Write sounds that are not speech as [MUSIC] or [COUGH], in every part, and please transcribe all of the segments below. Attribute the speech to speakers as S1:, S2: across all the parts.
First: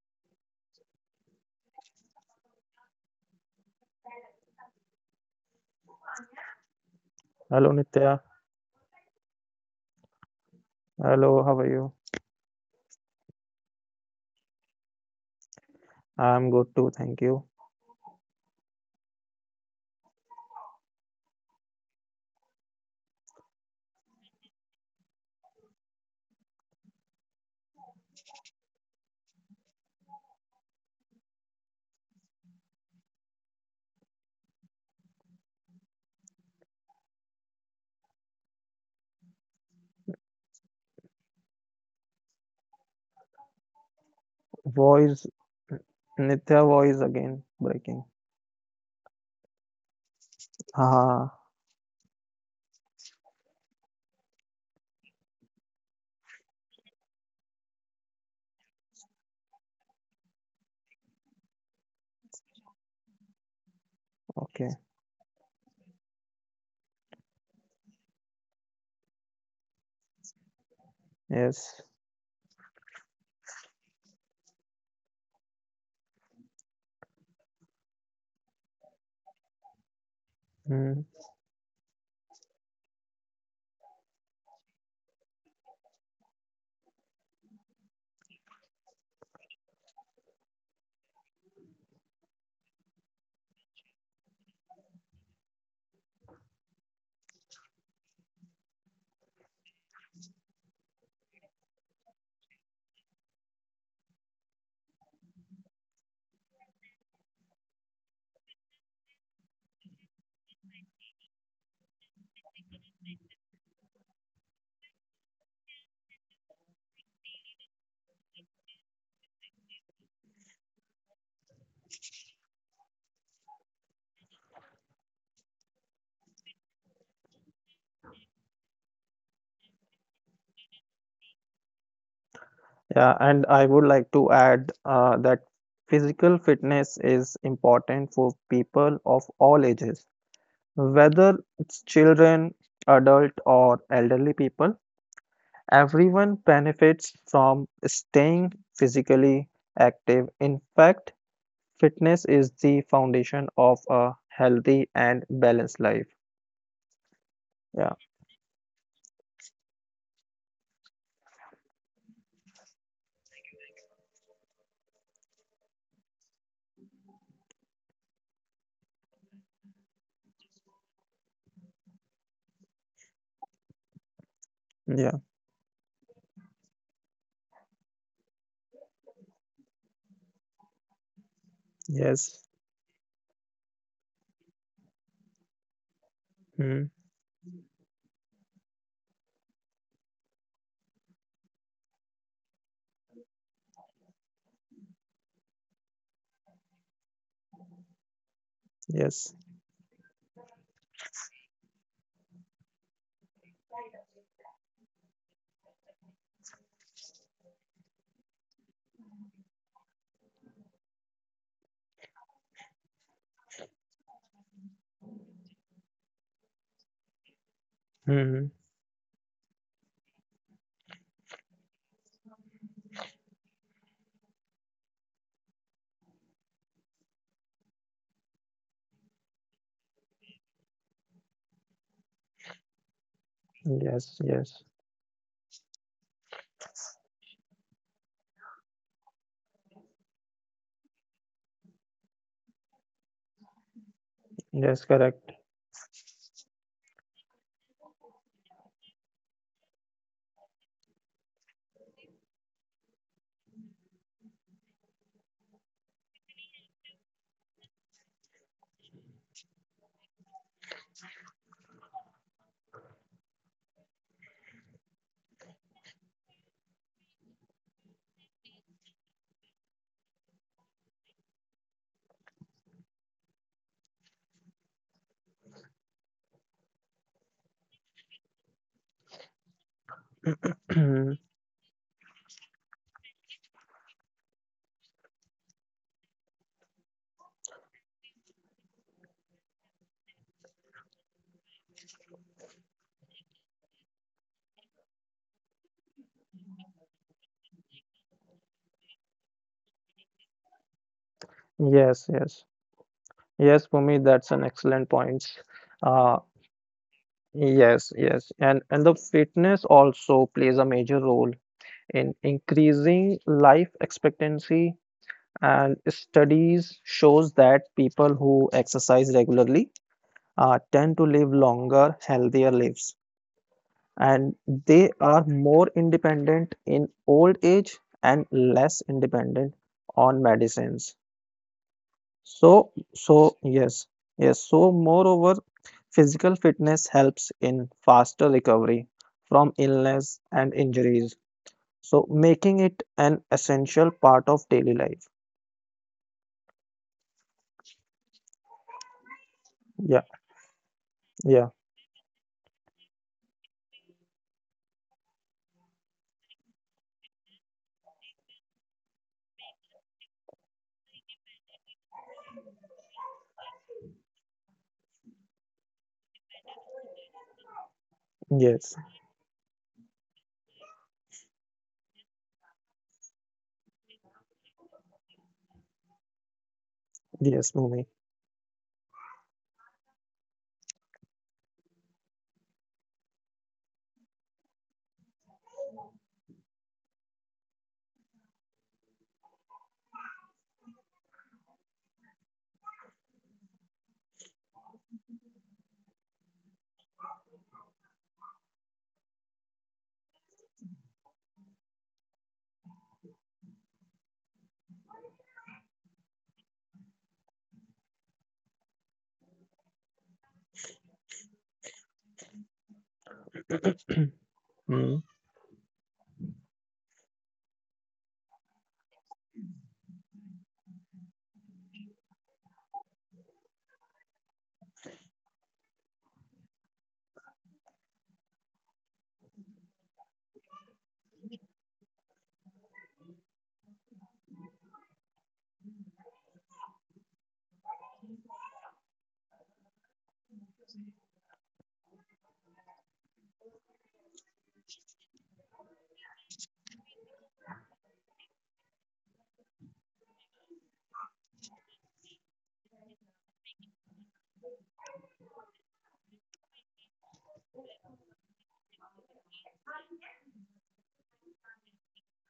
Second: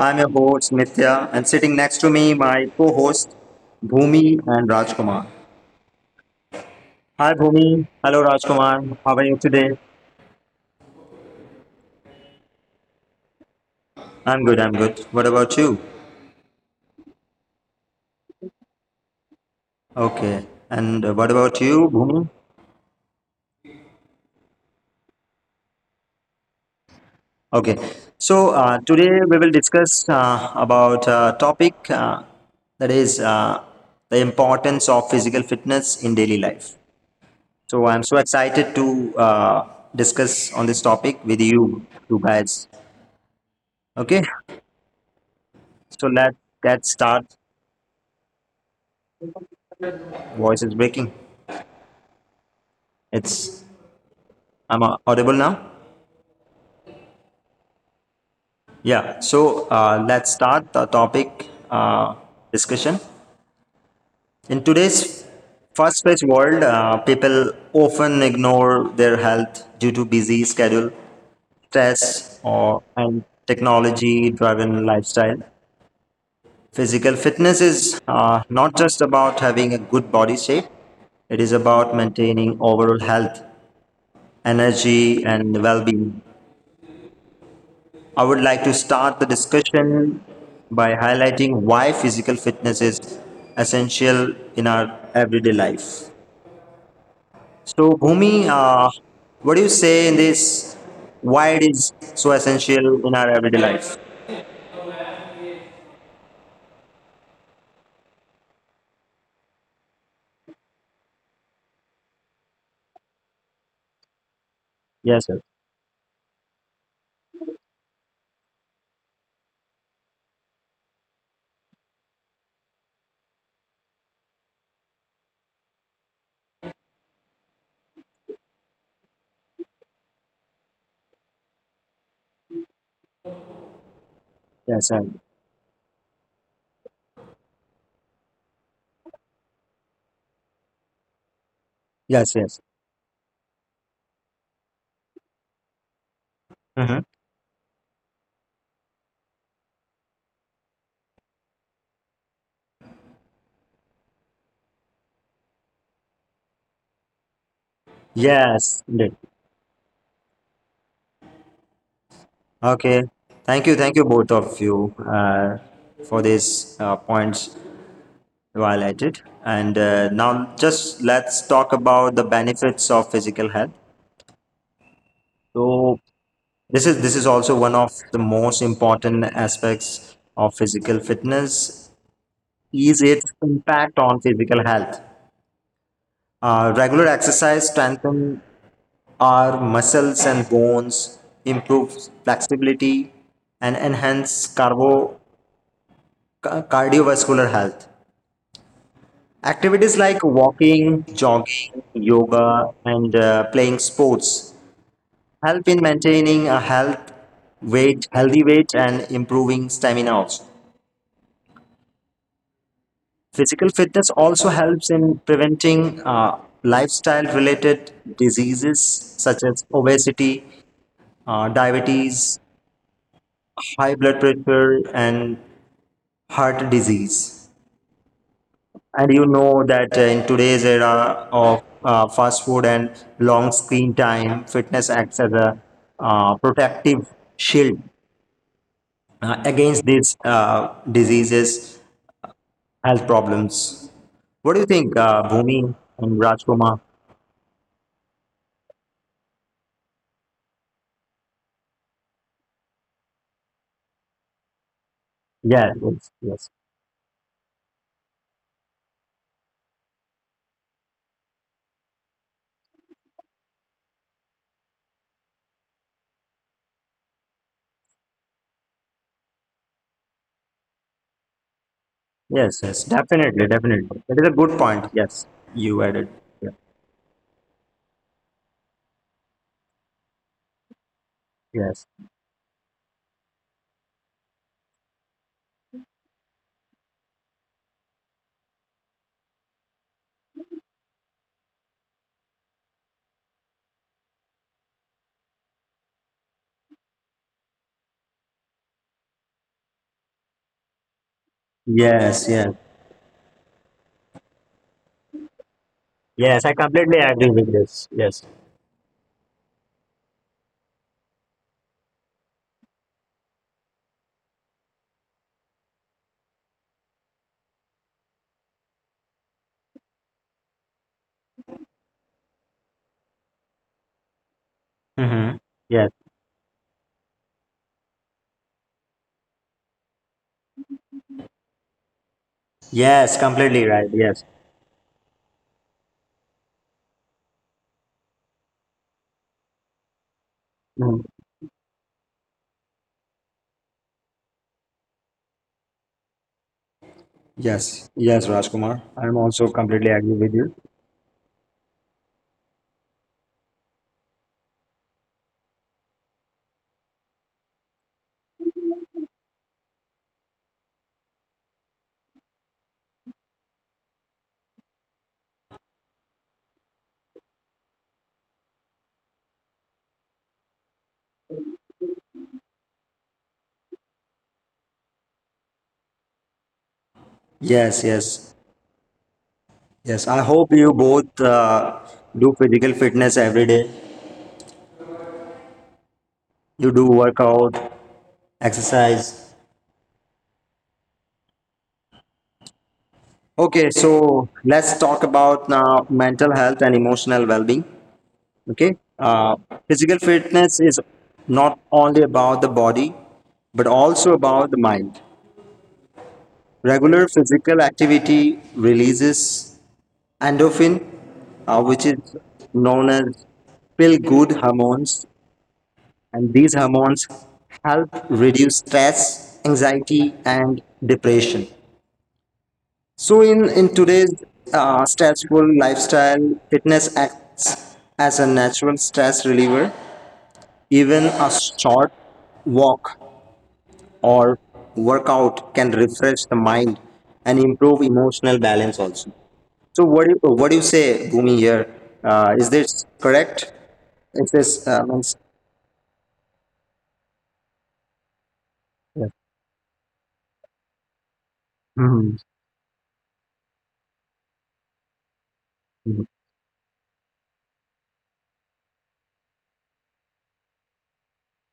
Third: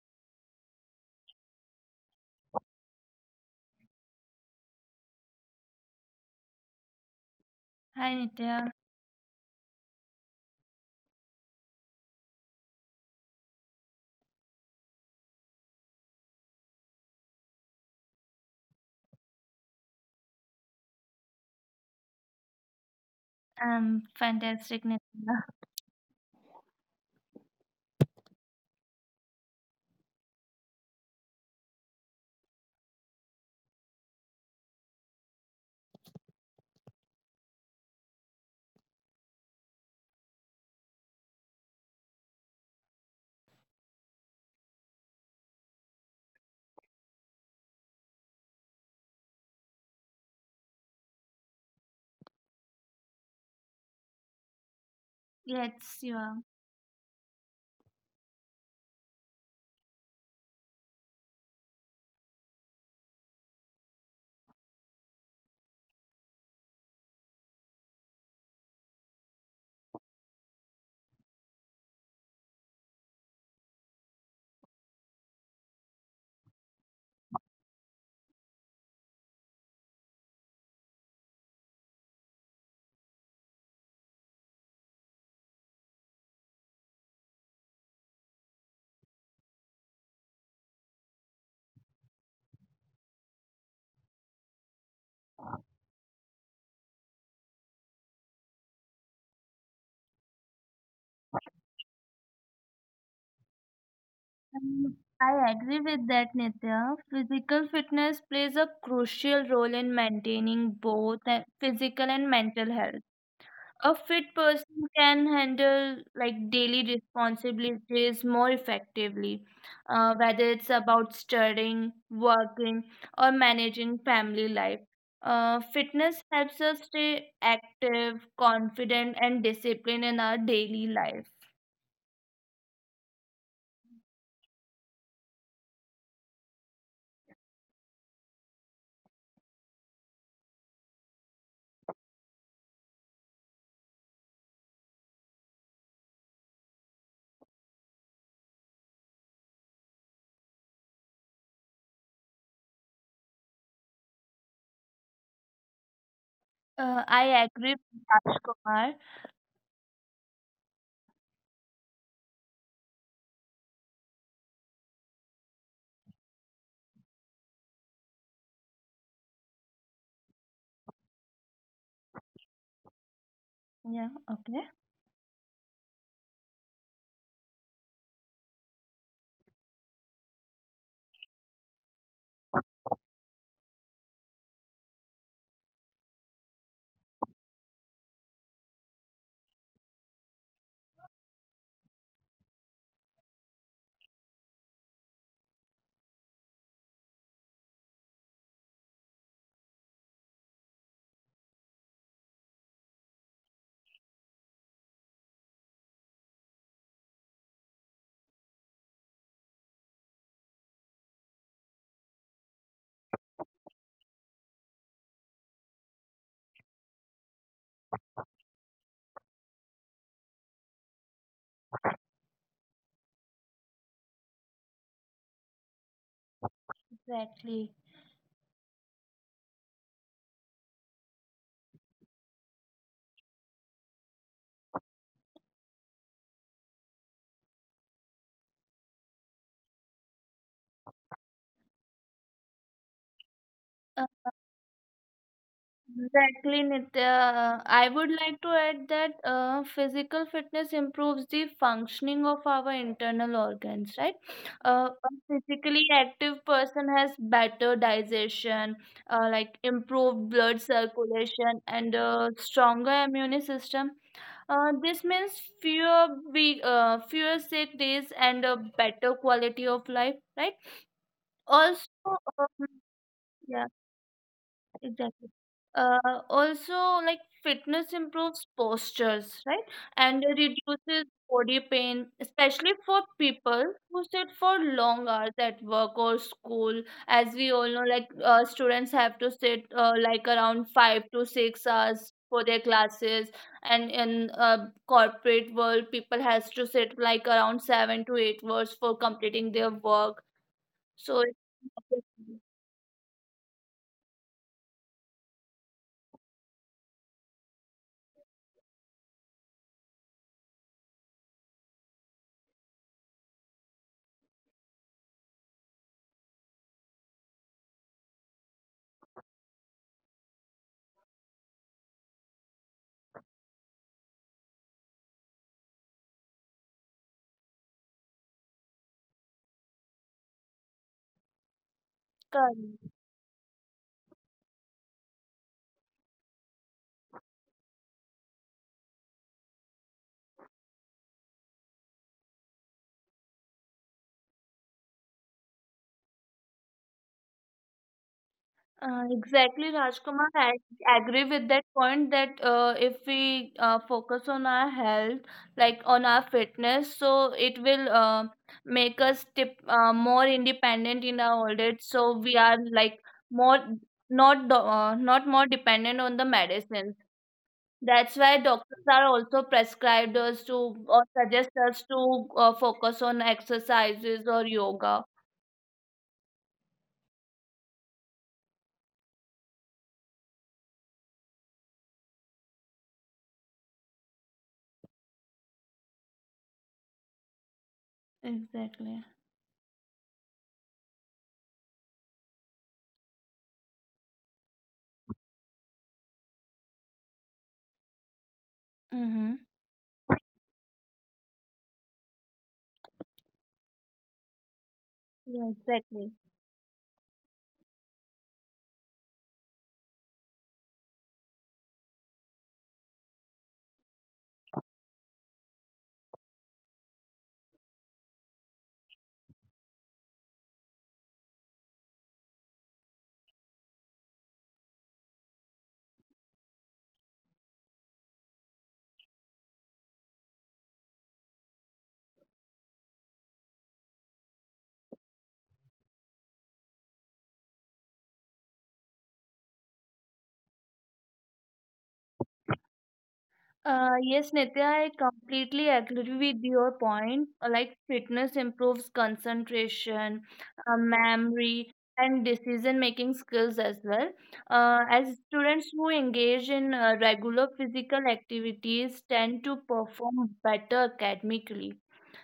S1: I'm your host Nitya, and sitting next to me, my co-host Bhumi and Rajkumar.
S2: Hello
S3: Hi
S2: Nitya.
S3: Nitya,
S1: Hi Bhumi, hello Rajkumar. How are you
S2: Hello,
S1: today?
S2: how are you?
S1: I'm good. I'm
S2: I'm
S1: good.
S2: good
S1: What
S2: too,
S1: about
S2: thank
S1: you?
S2: you.
S1: Okay. And what about you, Bhumi?
S3: I'm fantastic Nitya. [LAUGHS]
S1: Okay. So today we will discuss about a topic that is the importance of physical fitness in daily life. So I'm so excited to discuss on this topic with you guys.
S2: Voice,
S1: Okay,
S2: Nitya voice again
S1: so
S2: breaking.
S1: let's start.
S2: Ah,
S1: Voice is breaking. It's I'm audible
S3: Yes,
S1: now.
S3: you are.
S1: Yeah. So let's start the topic discussion. In today's
S2: okay.
S1: fast-paced world, people often ignore their health due to busy schedule, stress,
S2: Yes.
S1: or and technology-driven lifestyle. Physical fitness is not just about having a good body shape, it is
S2: Mm.
S1: about maintaining overall health, energy, and well being. I would like to start the discussion by highlighting why physical fitness is essential in our everyday life. So, Bhumi, what do you say in this? Why it is so essential in our everyday life?
S3: Um, I agree with that Nitya. Physical fitness plays a crucial role in maintaining both physical and mental health. A fit
S1: Yes, sir.
S3: person can handle like daily responsibilities more effectively, whether it's about studying, working, or managing family life. Fitness helps us stay active, confident, and disciplined in our daily life.
S2: Yeah, and I would
S1: Yes,
S2: like
S1: sir.
S2: to add that physical fitness is important for people of all ages, whether
S1: Yes, yes.
S2: it's children, adult, or elderly people.
S1: Mhm.
S2: Everyone benefits from staying physically active. In fact, fitness is the foundation of a healthy and balanced life.
S3: I agree
S2: Yeah,
S1: Yes,
S3: with
S1: indeed.
S3: Raj Kumar.
S1: Okay. Thank you. Thank you, both of you, for these points you highlighted. And now, just let's talk about the benefits of physical health.
S3: Yeah, okay.
S2: yeah,
S1: So, this is also one of the most important aspects of physical fitness is
S2: yes,
S1: its impact on physical health. Regular
S2: mm,
S1: exercise strengthens our muscles and bones, improves flexibility, and enhance cardiovascular health. Activities
S2: yes,
S1: like walking, jogging, yoga, and playing sports help in maintaining a health weight, healthy weight, and improving stamina. Also, physical fitness also helps in preventing lifestyle-related diseases
S2: mm,
S1: such as obesity, diabetes, high blood pressure, and heart disease.
S3: Exactly.
S1: And you know that in today's era of fast food and long screen time,
S2: yes,
S1: fitness acts
S2: yes,
S1: as a protective shield against these diseases, health problems. What do you think,
S2: yes,
S1: Bhumi
S2: correct.
S1: and Rajkumar?
S3: Exactly, Nitya. I would like to add that physical fitness improves the functioning of our internal organs, right? Uh,
S1: Yeah,
S3: a
S1: yes, yes,
S3: physically active person has better digestion, like improved blood circulation, and a stronger immune system. This means fewer fewer sick days and a better quality of life, right?
S1: yes,
S3: Also,
S1: yes, definitely,
S3: um,
S1: definitely. That is a
S3: yeah.
S1: good point. Yes, you added.
S3: Exactly.
S1: Yeah.
S3: Uh, Also, like fitness improves postures, right? And it reduces
S1: Yes,
S2: [CLEARS THROAT]
S3: body pain, especially for people who sit for long hours at work or school. As we all know, like students have to sit like around five to six hours for their classes, and in corporate world, people has to sit like around seven to eight hours for completing their work. So,
S1: yes, yes,
S2: Yes, yes,
S3: it's
S2: yes, for me, that's an excellent point.
S1: yes. I
S2: Uh,
S1: completely agree with this. Yes.
S2: yes, yes, and the fitness also plays a major role in increasing life expectancy, and studies shows that people who exercise regularly tend to live longer, healthier lives, and
S1: Mm-hmm.
S2: they are
S1: Yes.
S2: more independent in old age and less independent on medicines.
S1: Yes,
S2: So,
S1: completely right.
S2: so
S1: Yes.
S2: yes, yes. So, moreover, physical fitness helps in faster recovery from illness and
S1: Mm-hmm.
S2: injuries. So, making it an essential part of daily life.
S1: Yes, yes, Rajkumar. I'm also
S3: Exactly,
S1: completely
S2: Yeah,
S1: agree
S3: Rajkumar.
S1: with you.
S3: I agree
S2: yeah,
S3: with that point that if we focus on our health, like on our fitness, so it will more independent in our old age. So we are like more not more dependent on the medicines. That's why
S2: yes,
S3: doctors are also prescribed us to or suggest us to focus on exercises or yoga.
S2: yes, Bhumi.
S1: Yes, yes, yes. I hope you both do physical fitness every day. You do workout,
S3: Exactly.
S1: exercise. Okay, so let's talk about now mental health and emotional well-being.
S3: Mm-hmm.
S1: Okay, physical fitness is not only about the body, but also
S3: Yeah,
S1: about the mind.
S3: exactly.
S1: Regular physical activity releases endorphin, which is known
S2: [CLEARS THROAT]
S1: as
S2: Mm,
S1: feel good hormones, and these hormones help reduce stress, anxiety, and depression. So, in today's stressful lifestyle, fitness acts as a natural stress reliever. Even a short walk or workout can refresh the mind and improve emotional balance also. So, what do you say, Bhumi, here? Is this correct?
S3: Yes, Nitya, I
S1: It is
S3: completely
S1: means
S3: agree with your point. Like fitness improves
S1: yes.
S3: concentration, memory, and
S1: Mhm.
S3: decision-making skills as well. As students who engage in regular physical activities tend to perform better academically.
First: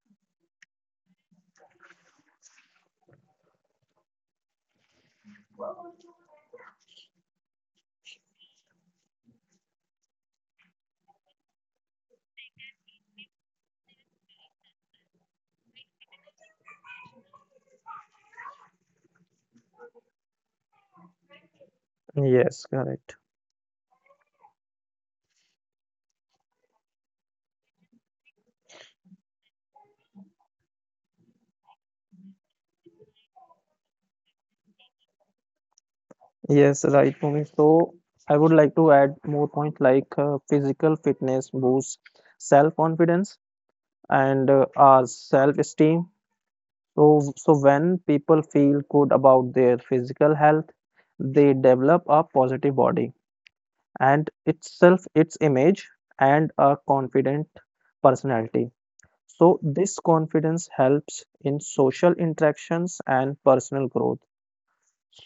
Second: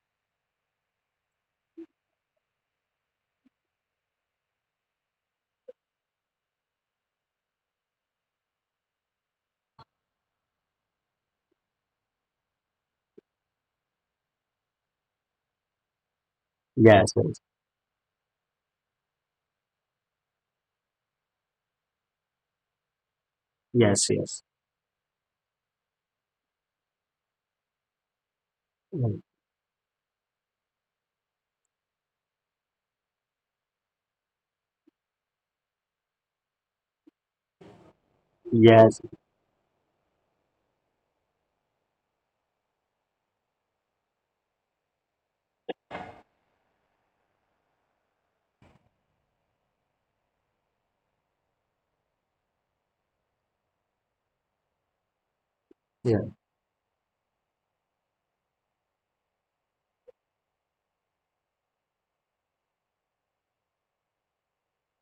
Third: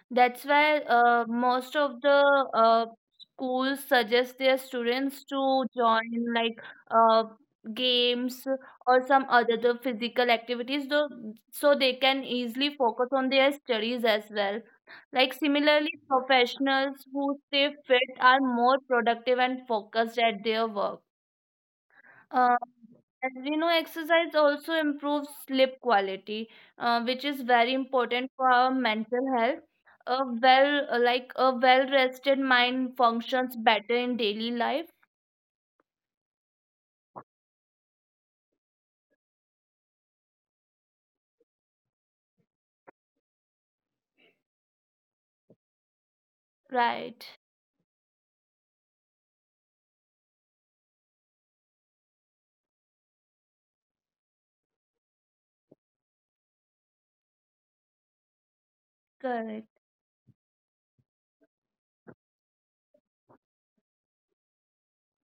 S3: That's why most of the uh, schools suggest their students to join like uh, games or some other the physical activities, though, so they can easily focus on their studies as well. Like similarly, professionals
S1: Yes,
S3: who
S1: yes,
S3: stay fit are more productive and focused at their work. Uh,
S2: yes, correct.
S3: as we know,
S1: yes,
S3: exercise
S1: yes,
S3: also improves sleep quality, which is very important for our
S1: mm,
S3: mental health. A well-rested mind functions better in daily life.
S2: Yes, right, Bhumi. So I would like to add
S1: yes,
S2: more points like physical fitness boosts self-confidence and our self-esteem.
S3: Right.
S2: So when people feel good about their physical health, they develop a positive body and itself, its image,
S1: yeah,
S2: and a confident personality. So
S3: Correct.
S2: this confidence helps in social interactions and personal growth.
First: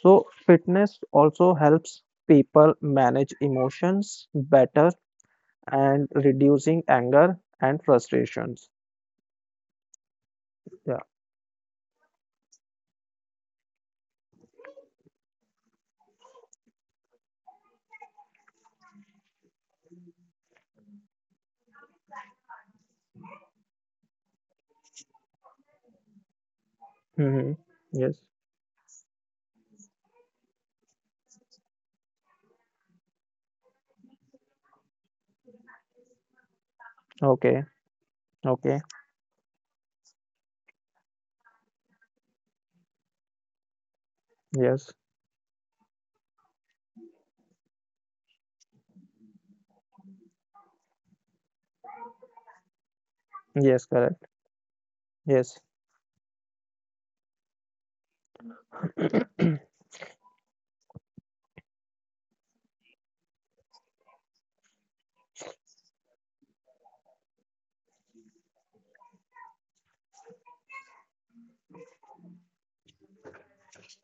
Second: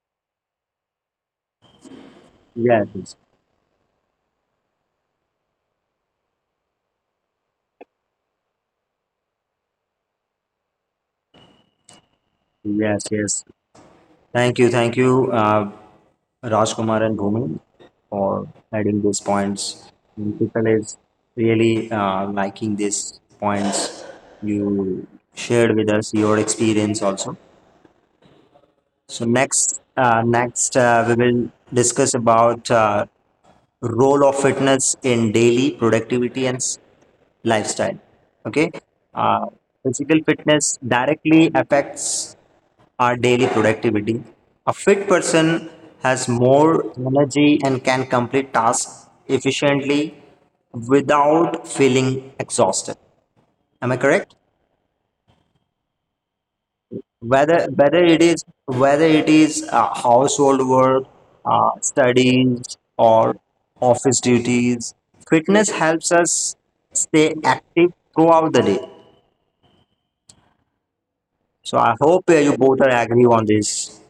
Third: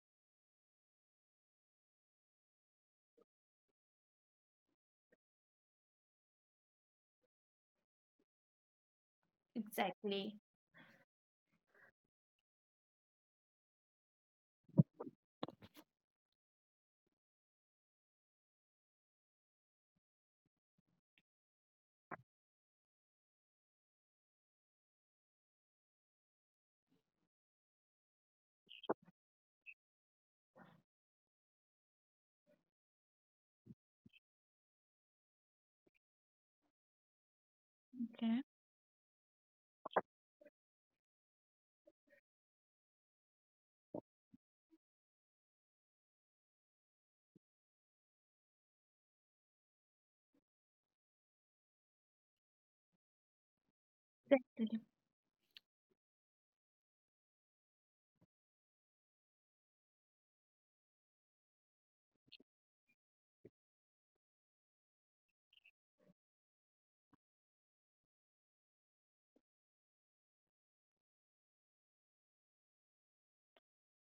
S2: So, fitness also helps people
S1: yes, yes,
S2: manage emotions better and reducing anger and frustrations.
S3: Exactly.
S2: Yeah.
S1: yes, yes. Thank you, Rajkumar and Bhumi for adding these points. And People is really liking these points you shared with us your experience also.
S2: Mm-hmm. Yes.
S1: So next, next we will discuss about role of fitness in daily productivity and
S2: Okay.
S1: lifestyle.
S3: Okay.
S2: Okay.
S1: Okay, uh, physical fitness directly affects our daily productivity. A
S2: Yes.
S1: fit person has more energy and can complete tasks efficiently without feeling exhausted.
S2: Yes.
S1: Am I
S2: Correct.
S1: correct?
S3: Exactly.
S2: Yes.
S1: Whether whether it is whether it is
S2: [CLEARS THROAT]
S1: uh, household work, studies, or office duties, fitness helps us stay active throughout the day. So I hope you both are agree on this,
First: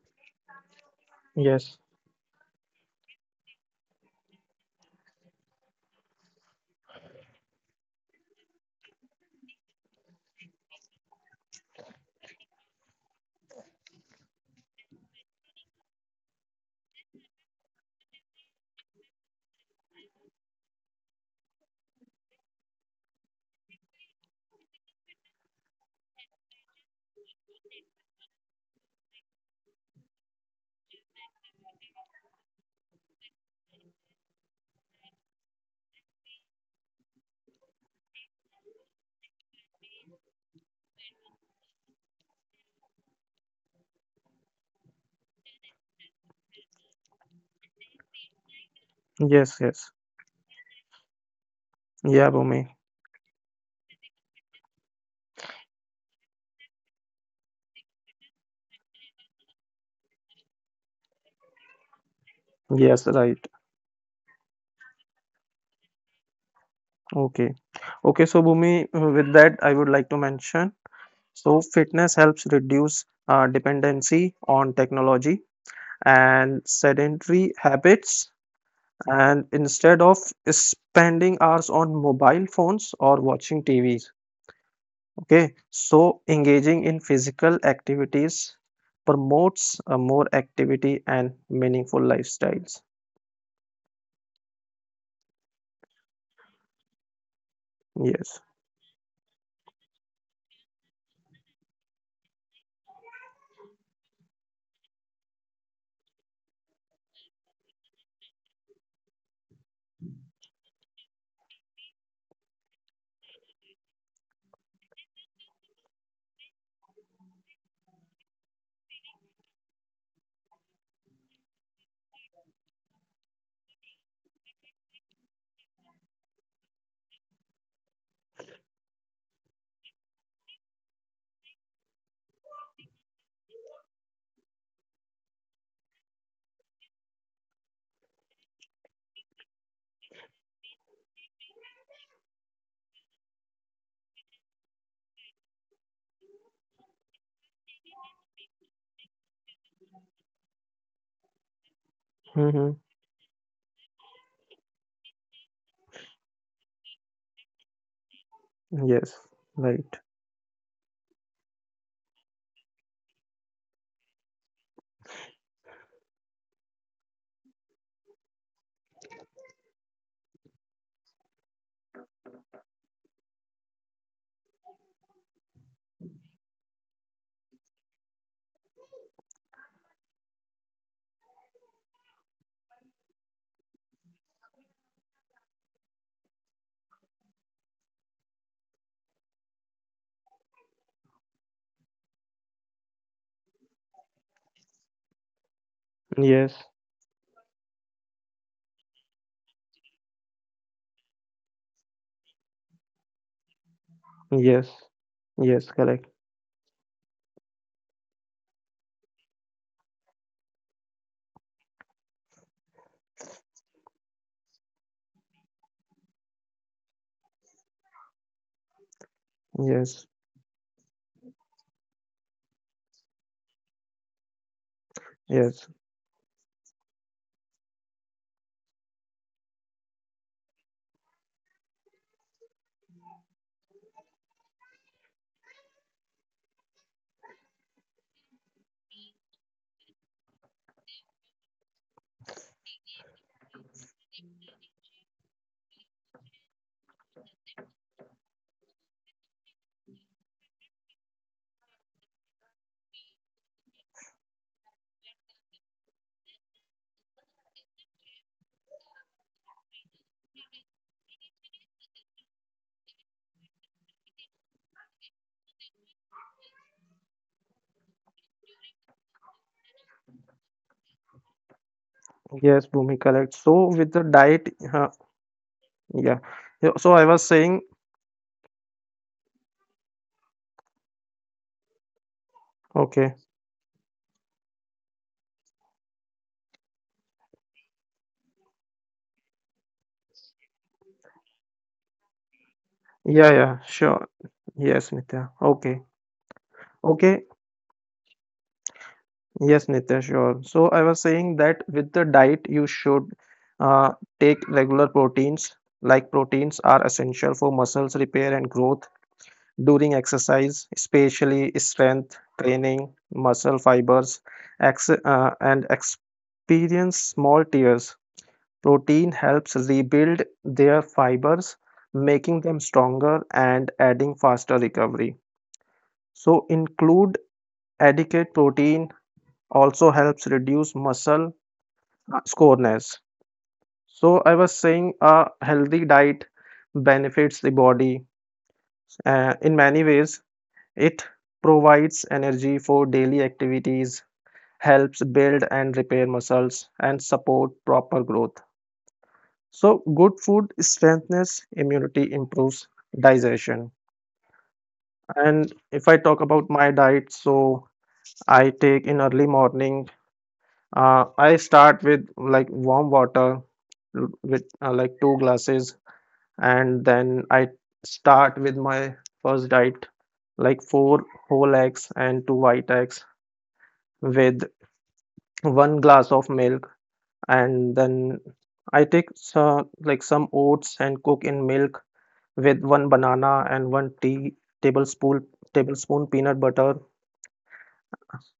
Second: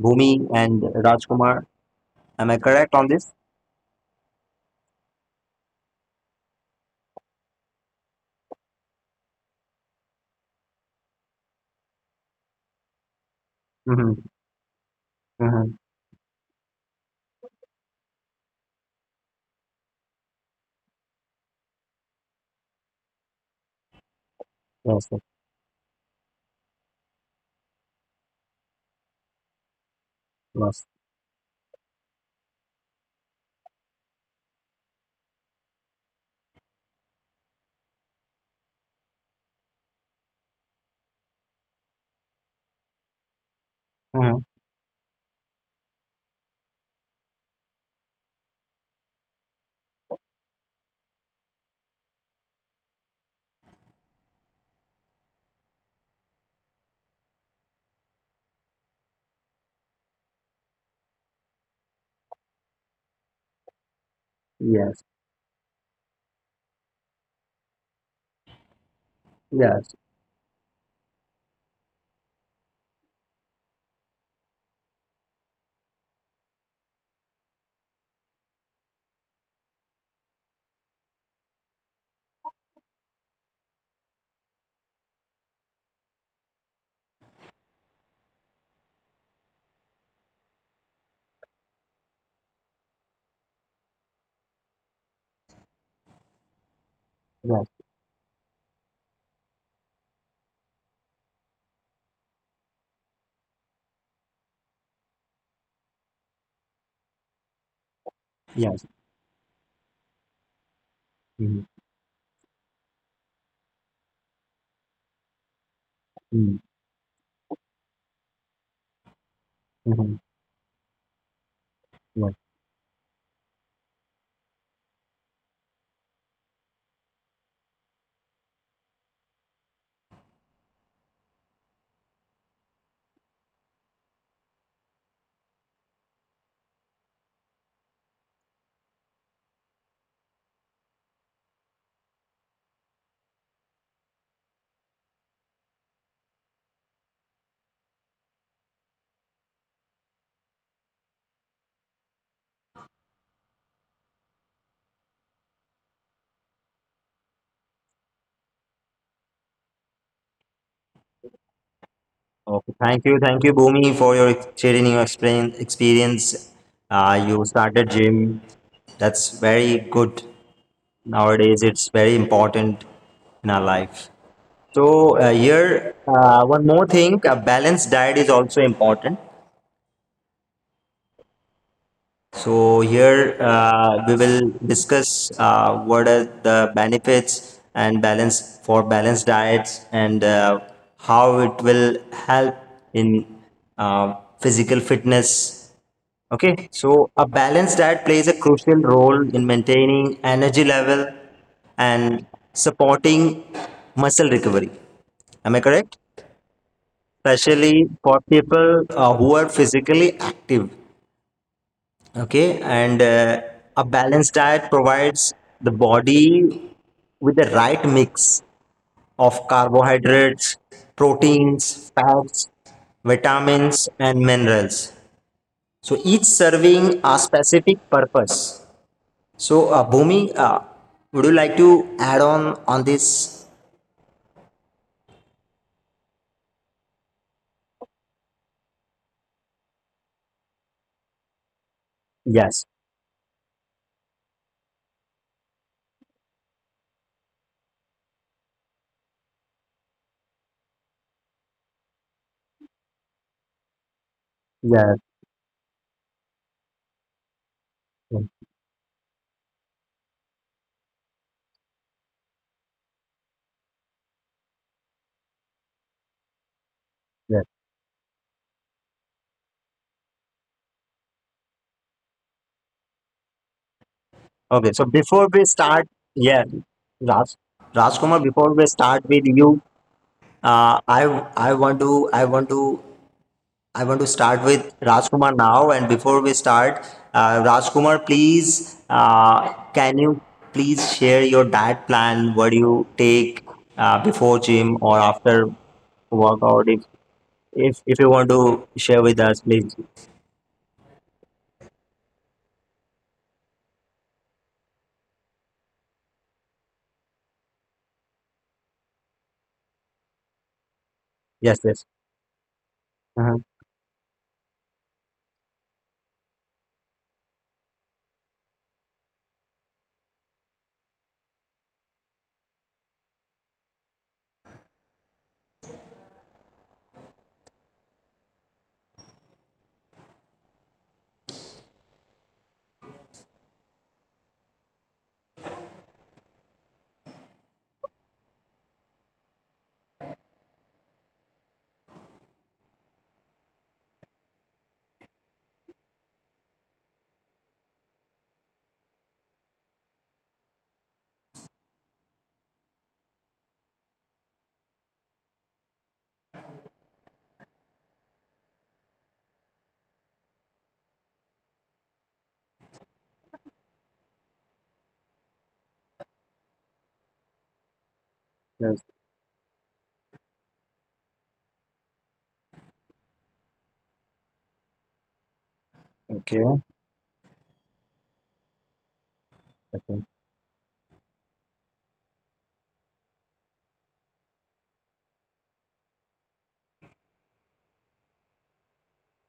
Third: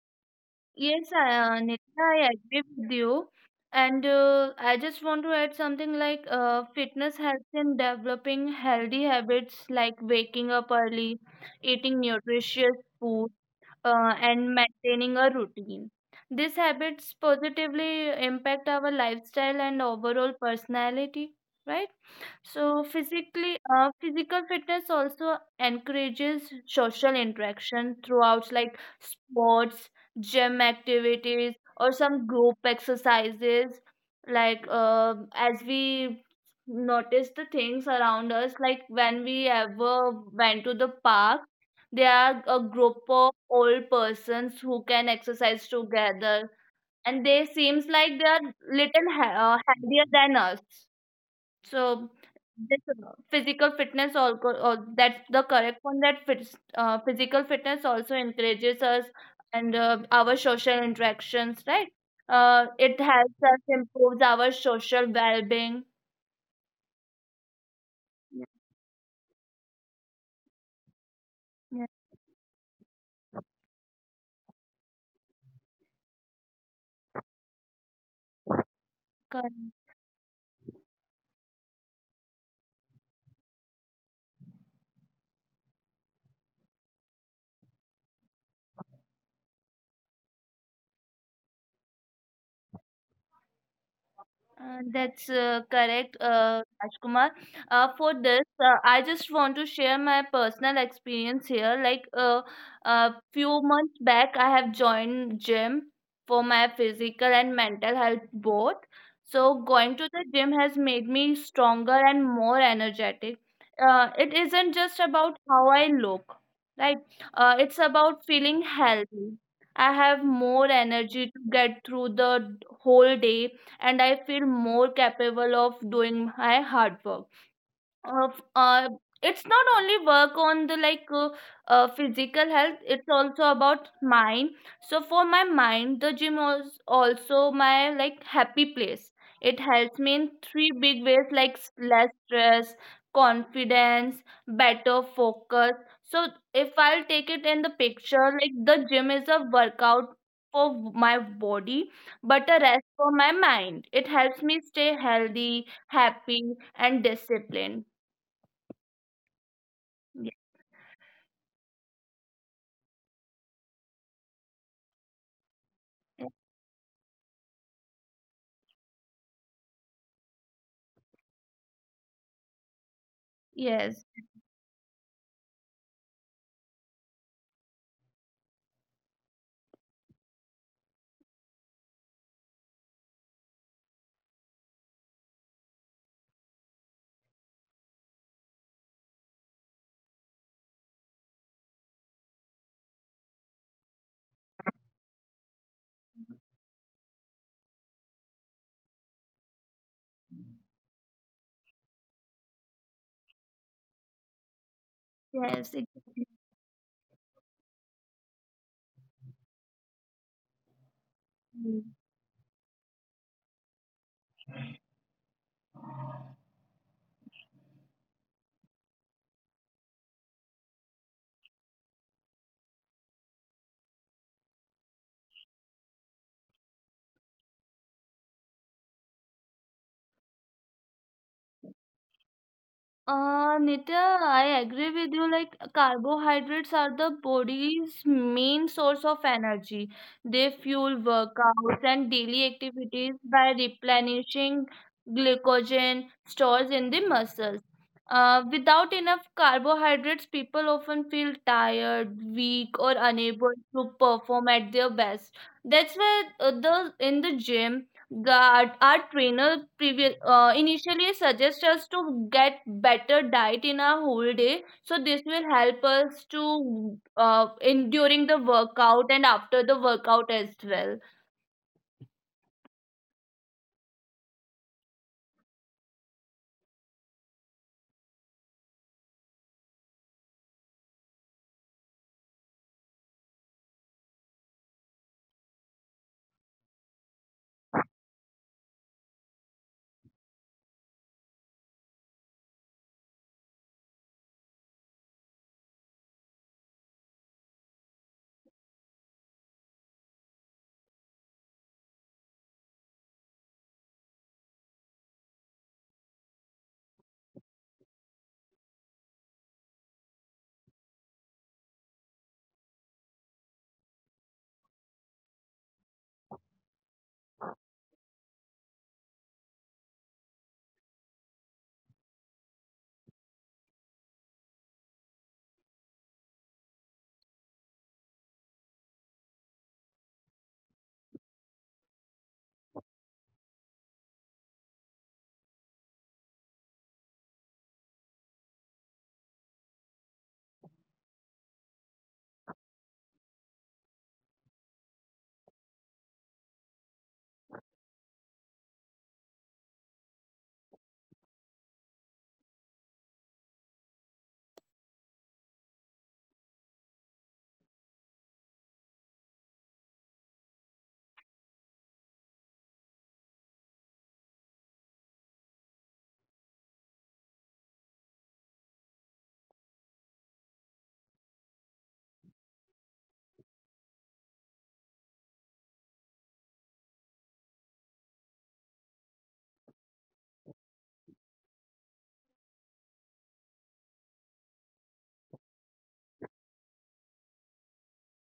S1: Bhumi and
S3: Yes,
S1: Rajkumar.
S2: yes.
S3: Nitya, I
S1: Am I
S3: agree
S1: correct
S3: with
S1: on
S3: you.
S1: this?
S3: And I just want to add something like fitness helps in developing healthy habits like waking up early, eating nutritious food,
S1: Mm-hmm.
S3: and maintaining a
S1: Mm-hmm.
S3: routine. These habits positively impact our lifestyle and overall personality, right? So physical fitness
S1: Yes, yes,
S3: also encourages social interaction throughout like sports, gym
S1: yes.
S3: activities, or some group exercises. Like as we notice the things around us, like when we ever went to the park, there are a group of old
S1: Mm-hmm.
S3: persons who can exercise together, and they seems like they are
S2: Yes. Yes.
S3: healthier than us. So
S2: Yeah, Bhumi.
S3: this physical fitness also or that's the correct one that fits physical fitness also encourages us and our social interactions, right? It
S2: Yes. Right.
S3: helps us improves our
S1: Yes,
S3: social well-being.
S2: Okay. Okay. So,
S3: Yeah,
S2: Bhumi, with
S1: yes,
S2: that, I would like to mention so,
S3: yeah,
S2: fitness helps reduce dependency on technology and sedentary habits and
S3: correct.
S2: instead of spending hours on mobile phones or watching TVs. Okay, so engaging in physical activities promotes a more activity and meaningful lifestyles.
S3: That's correct,
S1: yes,
S3: Rajkumar. For
S2: Yes.
S3: this, I just want to share my personal experience here. Like a few months back, I have joined gym for my physical and mental
S1: yes.
S3: health both. So going to the gym has made me stronger and more energetic. It isn't just about how
S1: Mm-hmm.
S3: I look, right? It's about feeling healthy.
S1: Mm-hmm.
S3: I have more energy to
S1: Yes.
S3: get through the whole day and I feel more capable of doing my hard work of it's not only work on the physical health. It's also about mind, so for my mind the gym was also my like happy place. It helps me in three big ways, like less stress, confidence, better focus. So if I'll take it in the picture, like the gym is a workout for my body but a
S2: Hmm.
S3: rest for my mind. It helps me stay healthy, happy, and disciplined.
S2: Yes. Right.
S3: Ye-
S1: Okay. Thank you, Bhumi, for your sharing your experience. You started gym. That's very good. Nowadays, it's very important in our life.
S3: Yes,
S1: So here, one more thing: a balanced diet is also important. So here we will discuss what are the benefits and balance for balanced diets and how it will help in uh, physical fitness. Okay, so a
S2: Yes.
S1: balanced diet plays a crucial role in maintaining energy level and supporting muscle recovery. Am I
S2: Yes.
S1: correct?
S2: Yes.
S3: yes,
S2: Correct.
S3: exactly.
S1: Especially for people who are physically active. Okay, and a balanced diet provides the body with the right mix of carbohydrates,
S2: Yes.
S1: proteins, fats, vitamins, and minerals. So each serving
S2: Yes.
S1: a specific purpose. So, Bhumi, would you like to add on this?
S3: Nitya, I agree with you. Like carbohydrates are the body's main source of energy. They fuel
S1: Yes,
S3: workouts and daily activities by replenishing glycogen stores in the muscles. Without enough carbohydrates, people often feel tired, weak, or unable to
S1: yes,
S3: perform at their best. That's why the in the
S1: yes.
S3: gym our trainer initially suggests us to get better diet in our whole day. So this will help us to
S1: Yes.
S3: in during the workout and after the workout as well.
S2: Yes. Bhumi. Correct. So with the
S1: Okay, so
S2: diet,
S1: before we start, yeah,
S2: yeah. Yeah,
S1: Raj,
S2: so I was saying.
S1: Rajkumar, before we start with you, uh, I I want to
S2: Okay.
S1: I want to start with Rajkumar now. And before we start, Rajkumar, please, can you please share your diet plan? What do you take
S2: Yeah. Yeah.
S1: before
S2: Sure.
S1: gym or after
S2: Yes, Nitya. Okay.
S1: workout?
S2: Okay.
S1: If you want to share with us, please.
S2: Yes, Nitya, sure. So I was saying that with the diet, you should uh, take regular proteins, like proteins are essential for muscles repair and growth during exercise,
S1: Yes, yes.
S2: especially strength
S1: Uh-huh.
S2: training, muscle fibers, ex and experience small tears. Protein helps rebuild their fibers, making them stronger and adding faster recovery. So include adequate protein also helps reduce muscle scoreness. So I was saying a healthy diet benefits the body in many ways. It provides energy for daily activities, helps build and repair muscles, and support proper growth. So good food strengthens immunity, improves digestion. And if I talk about my diet, so I take in early morning. I start with like warm water with like two glasses, and then I
S1: Yes.
S2: start with my first diet, like four whole eggs and two white eggs with
S1: Okay,
S2: one glass of milk, and then I take
S1: okay,
S2: some like some oats and cook in milk with one banana and one tea tablespoon tablespoon peanut butter.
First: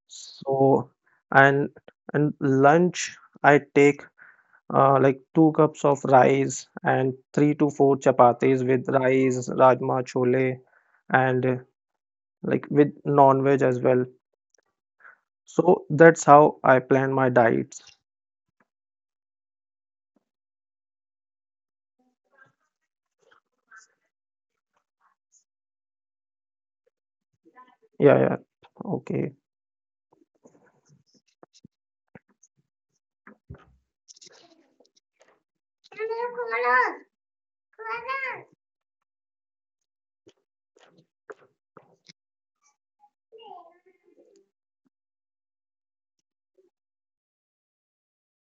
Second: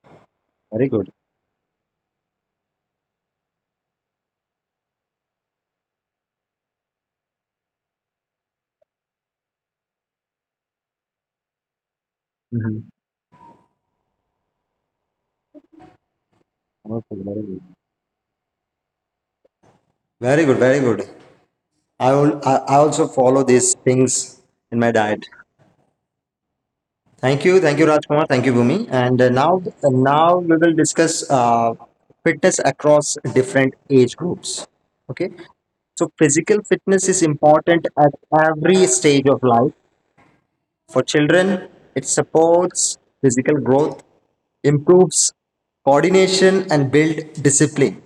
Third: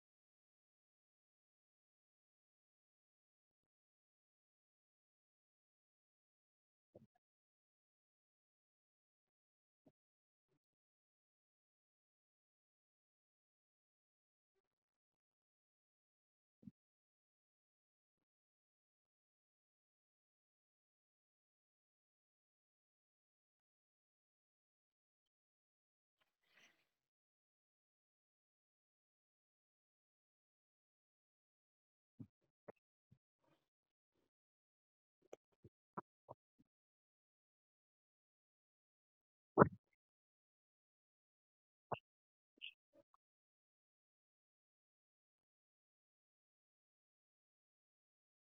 S2: So
S1: good.
S2: and and lunch I take like two cups of rice and three to four chapatis with rice, rajma, chole, and like
S1: Hmm.
S2: with non-veg as well. So that's how I
S1: Okay,
S2: plan my
S1: very good.
S2: diets.
S1: Very good, very good. I will. I also follow these things in my diet. Thank you,
S2: Yeah,
S1: Rajkumar.
S2: yeah.
S1: Thank you, Bhumi.
S2: Okay.
S1: And now, now we will discuss fitness across different age groups. Okay, so physical fitness is important at every stage of life. For children, it supports physical growth, improves coordination, and build discipline.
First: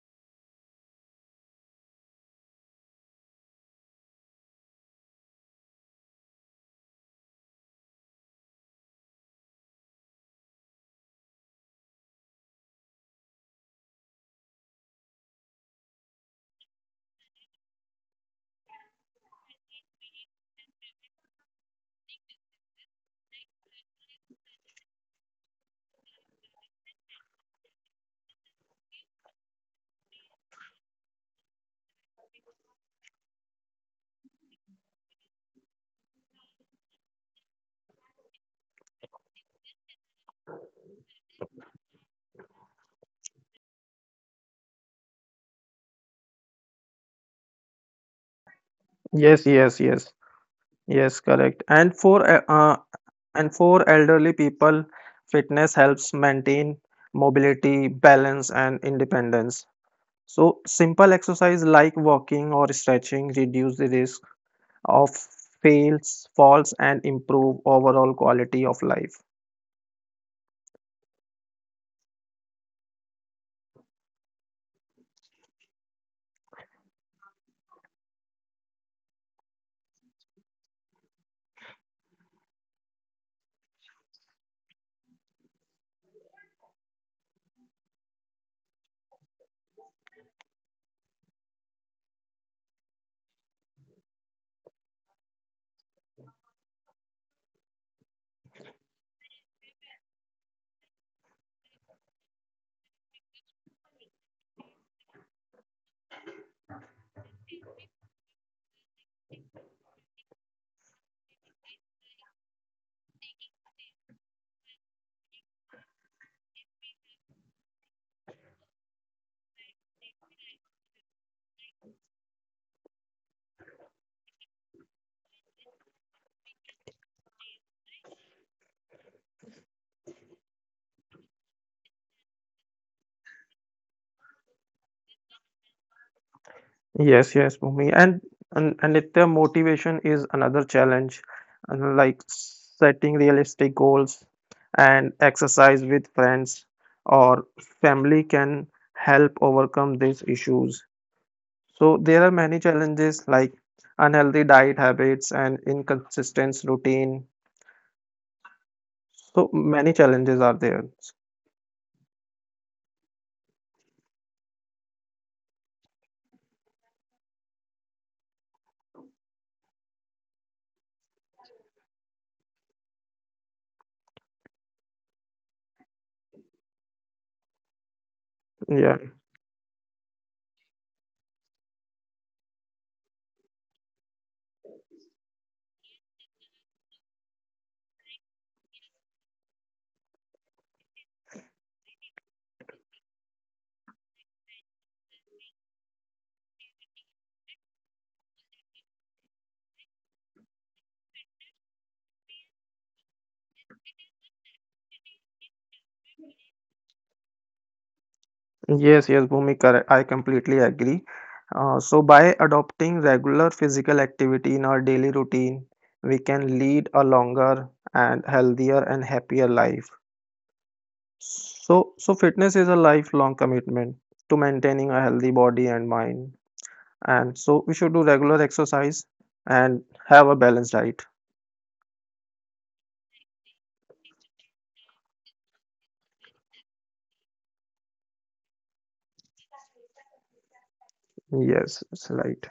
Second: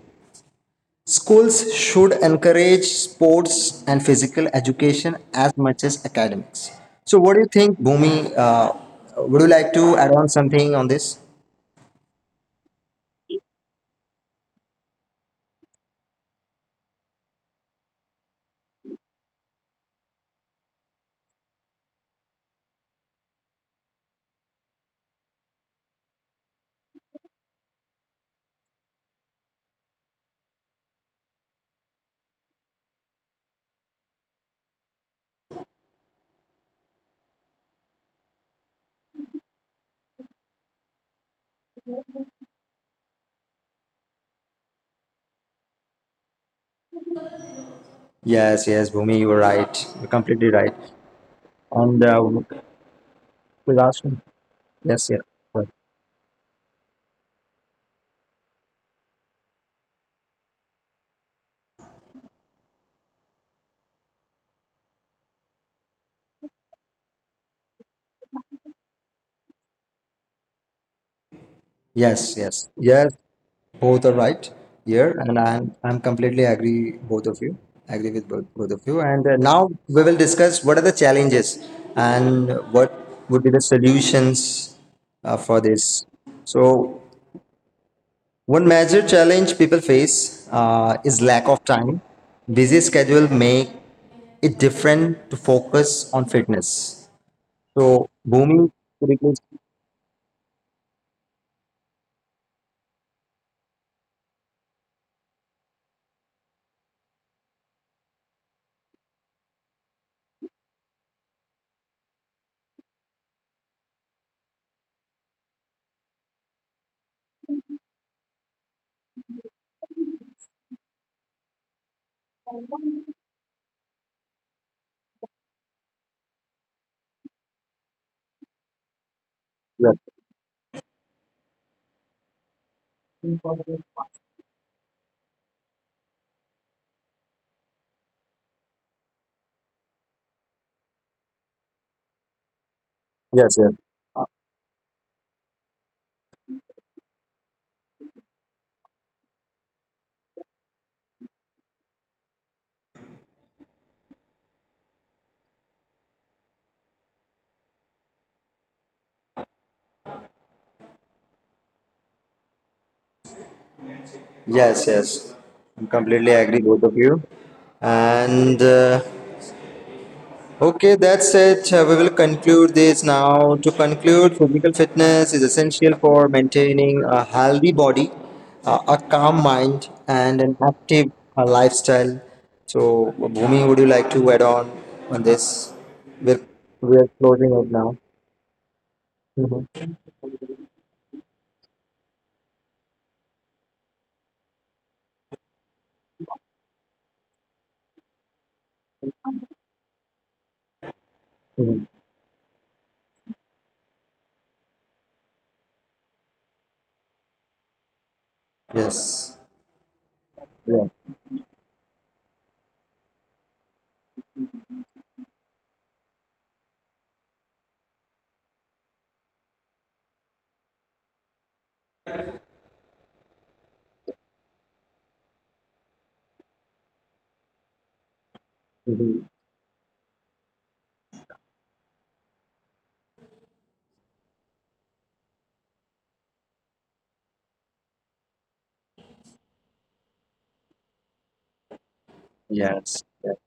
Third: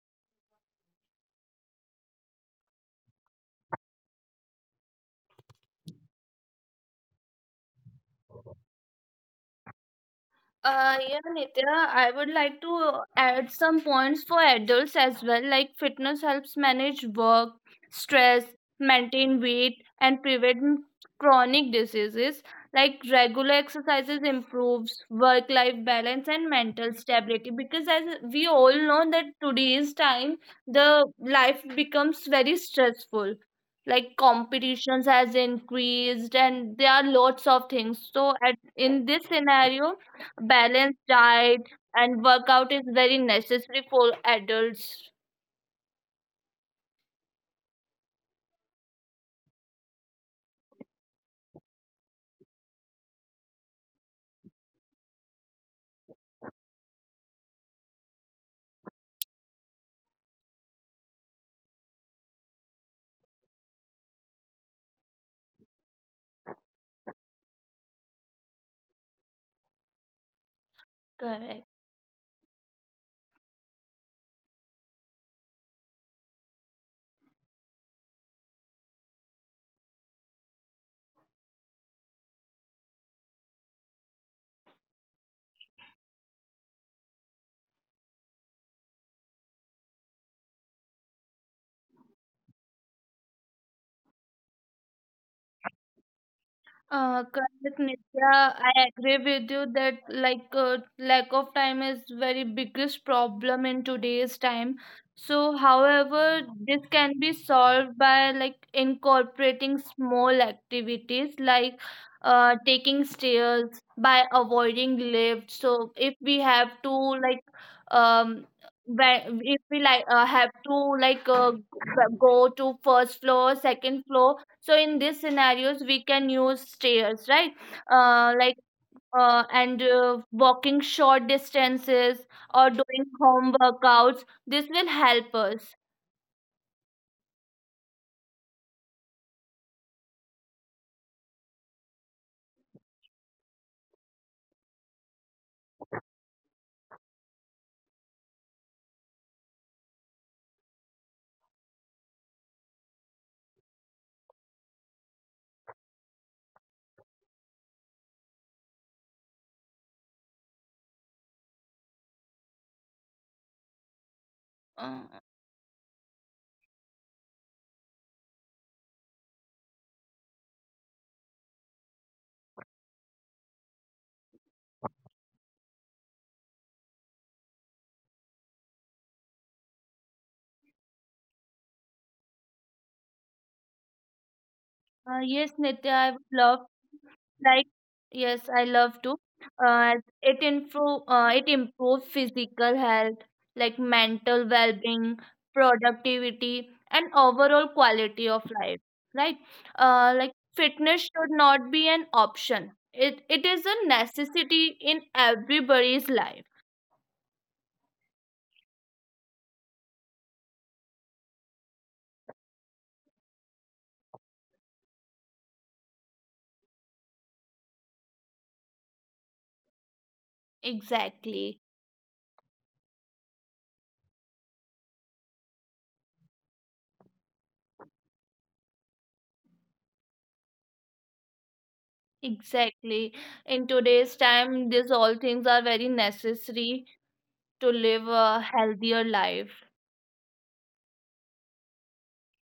S1: Schools should encourage sports and physical education as much as academics. So, what do you think, Bhumi? Would you like to add on something on this?
S3: Yeah, Nitya, I would like to add some points for adults as well. Like, fitness helps manage work, stress, maintain weight, and prevent chronic diseases. Like, regular exercises improves work-life balance and mental stability. Because, as we all know, that today's time the life becomes very stressful. Like competitions has increased, and there are lots of things. So, at in this scenario, balanced diet and workout is very necessary for adults.
S1: Yes, yes, Bhumi, you were
S2: Yes, yes,
S1: right. You're
S2: yes.
S1: completely right.
S2: Yes, correct.
S1: And
S2: And
S1: the
S2: for
S1: last one.
S2: elderly people,
S1: Yes, yes.
S2: fitness helps maintain mobility, balance, and independence. So simple exercise like walking or stretching reduce the risk of fails, falls, and improve overall quality of life.
S3: Correct.
S1: Yes, yes, yes. Both are right here, and I'm completely agree both of you. Agree with both, both of you. And now we will discuss what are the challenges and what would be the solutions for this. So one major challenge people face is lack of time. Busy schedule make it different to focus on fitness.
S3: Correct,
S1: So
S3: Nitya.
S1: Bhumi,
S3: I
S1: could
S3: agree
S1: you please?
S3: with you that like lack of time is very biggest problem in today's time. So, however, this can be solved by like incorporating small activities like taking stairs by avoiding lifts. So, if we have to like um if we have to go to first floor, second floor, so in these scenarios, we can use stairs, right? Uh, like and
S1: Yes,
S3: walking short distances or doing home workouts. This will help us.
S2: Yes, yes, Bhumi. And Nitya, motivation is another challenge, and like setting
S1: yes,
S2: realistic
S1: yes.
S2: goals and exercise with friends or family can help overcome these issues. So there are many challenges like unhealthy diet habits and inconsistent routine. So many challenges are there.
S3: Uh,
S1: Yes, yes. I'm completely agree both of you. And okay, that's it. We will conclude this now. To conclude, physical fitness is essential for maintaining a healthy body, a
S2: Yeah.
S1: calm mind, and an active lifestyle. So, Bhumi, would you like to add on this?
S3: yes,
S1: We're,
S3: Nitya, I would
S1: we're
S3: love.
S1: closing it now.
S3: Like, yes, I love to.
S1: Mhm.
S3: Uh, it improves physical health, like mental well-being, productivity, and overall quality of life. Right? Like fitness
S1: Mhm.
S3: should not be an option. It is a necessity in everybody's life.
S1: Yes.
S2: Yes, yes, Bhumi, correct. I
S1: Yeah.
S2: completely agree. So, by adopting regular physical activity in our daily routine, we can lead a longer and healthier and happier life.
S3: Exactly.
S2: So fitness is a lifelong commitment to maintaining a healthy body and mind. And so, we should do regular
S1: Mhm.
S2: exercise and have a balanced diet.
S3: Exactly. In today's time, these all things are very necessary to live a healthier life.
S2: Yes,
S1: Yes.
S2: it's right.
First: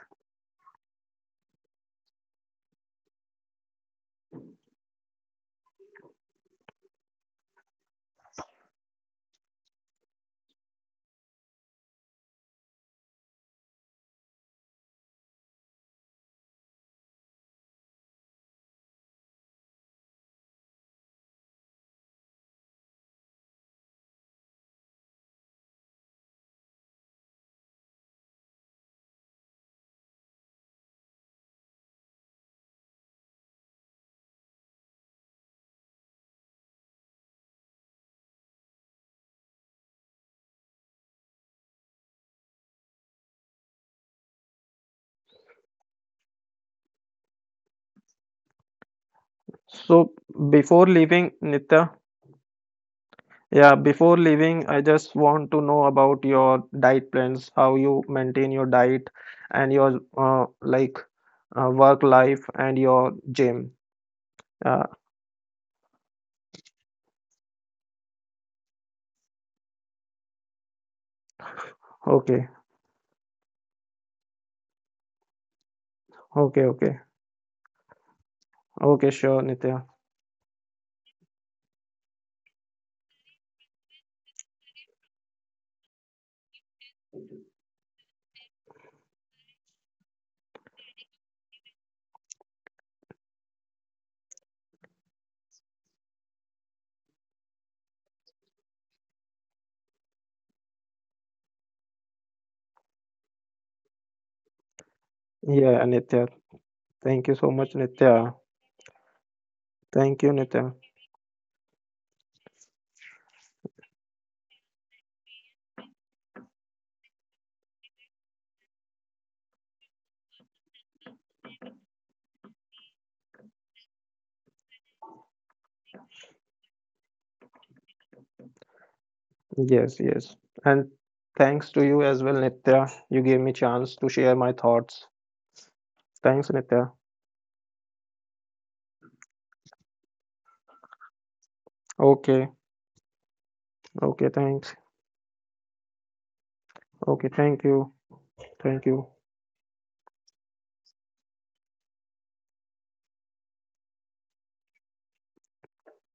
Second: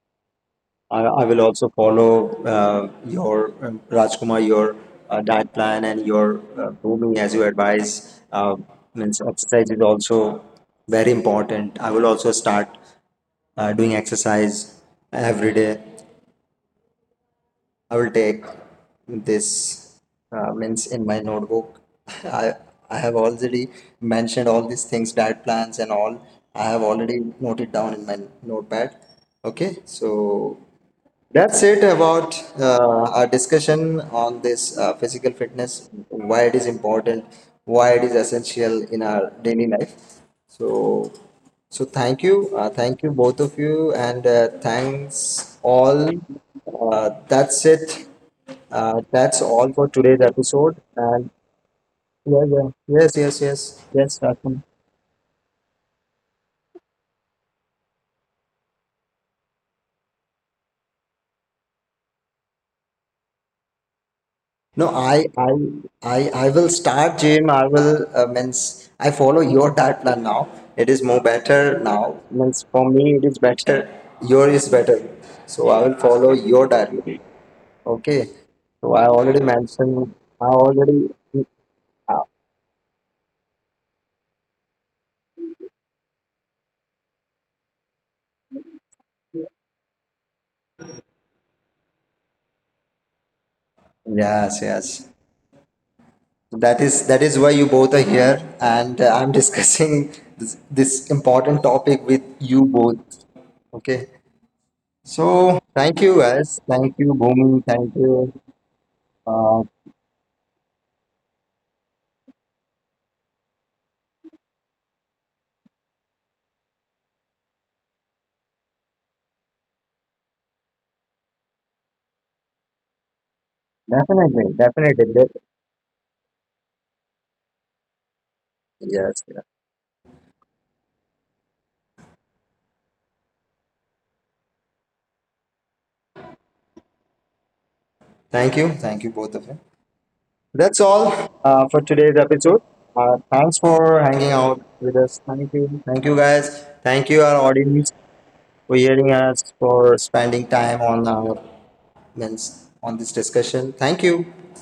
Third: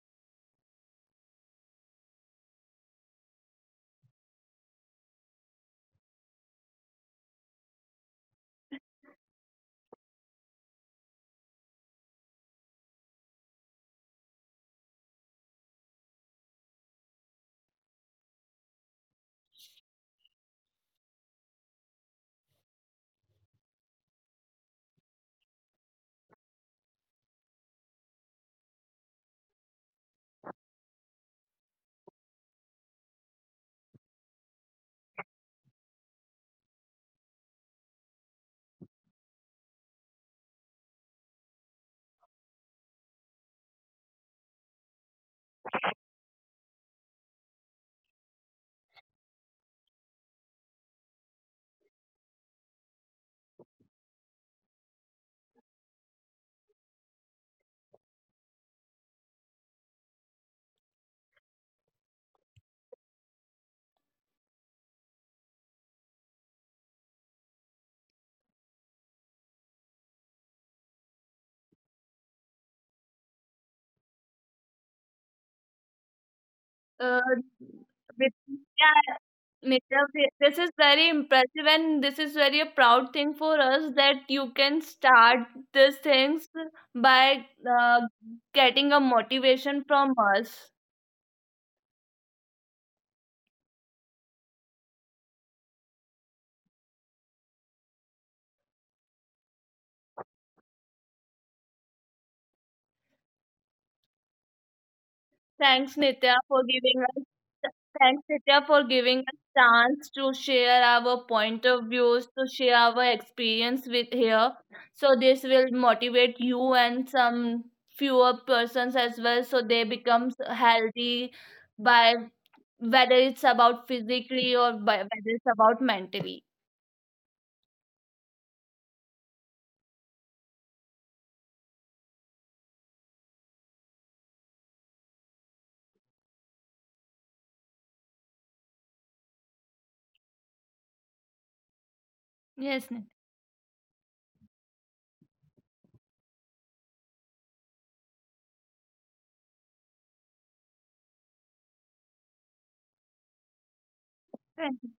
S1: I will also follow your Rajkumar, your diet plan and your grooming as you advise. Means exercise is also very important. I will also start doing exercise every day. I will take this means in my notebook. [LAUGHS] I I have already mentioned all these things, diet plans and all. I have already noted down in my notepad. Okay, so that's it about our discussion on this physical fitness, why it is important, why it is essential in our daily life. So, so thank you both of you, and thanks all. That's it. That's all for
S2: So,
S1: today's episode.
S2: before leaving,
S1: And
S2: Nitya,
S1: yeah, yeah, yes, yes,
S2: yeah,
S1: yes,
S2: before
S1: yes, Rashmi.
S2: leaving, I just want to know about your diet plans, how you maintain your diet and your like work life and your gym. Uh,
S1: No, I will start gym. I will means I follow your diet plan now. It is more better now.
S2: okay,
S1: Means for me, it is better. Your is better. So I will follow
S2: okay,
S1: your diet.
S2: okay,
S1: Plan. Okay.
S3: Uh,
S1: So
S2: okay,
S1: I
S2: sure,
S1: already
S2: Nitya.
S3: with,
S1: mentioned. I
S3: yeah,
S1: already.
S3: Neerav, this is very impressive and this is very a proud thing for us that you can start these things by getting a motivation from us.
S1: Yes, yes. That is why you both are here, and I'm [LAUGHS] discussing this, this important topic with you both. Okay.
S2: Yeah, Nitya.
S1: So
S2: Thank you
S3: Thanks,
S1: thank
S2: so
S1: you
S2: much,
S3: Nitya,
S1: guys.
S3: for
S2: Nitya.
S1: Thank
S3: giving
S1: you,
S3: us
S1: Bhumi. Thank
S3: Thanks
S1: you.
S3: Nitya for
S2: Thank you,
S3: giving
S2: Nitya.
S3: us chance to share our point of views, to share our experience with here. So this will motivate you and some fewer persons as well, so they become healthy by whether it's about physically or by, whether it's
S1: Definitely,
S3: about
S1: definitely. That-
S3: mentally.
S2: Yes, yes. And
S1: Yes, yeah.
S2: thanks to you as well, Nitya. You gave me chance to share my thoughts. Thanks, Nitya.
S1: Thank you. Thank you, both of you.
S2: Okay,
S1: That's all for today's
S3: Yes, Nitya.
S2: okay,
S1: episode.
S2: thanks.
S1: Thanks for hanging out with us. Thank
S2: Okay,
S1: you.
S2: thank
S1: Thank you,
S2: you.
S1: guys. Thank
S2: Thank
S1: you, our
S2: you.
S1: audience, for hearing us, for spending time on our means on this discussion. Thank you.
S3: Thank you.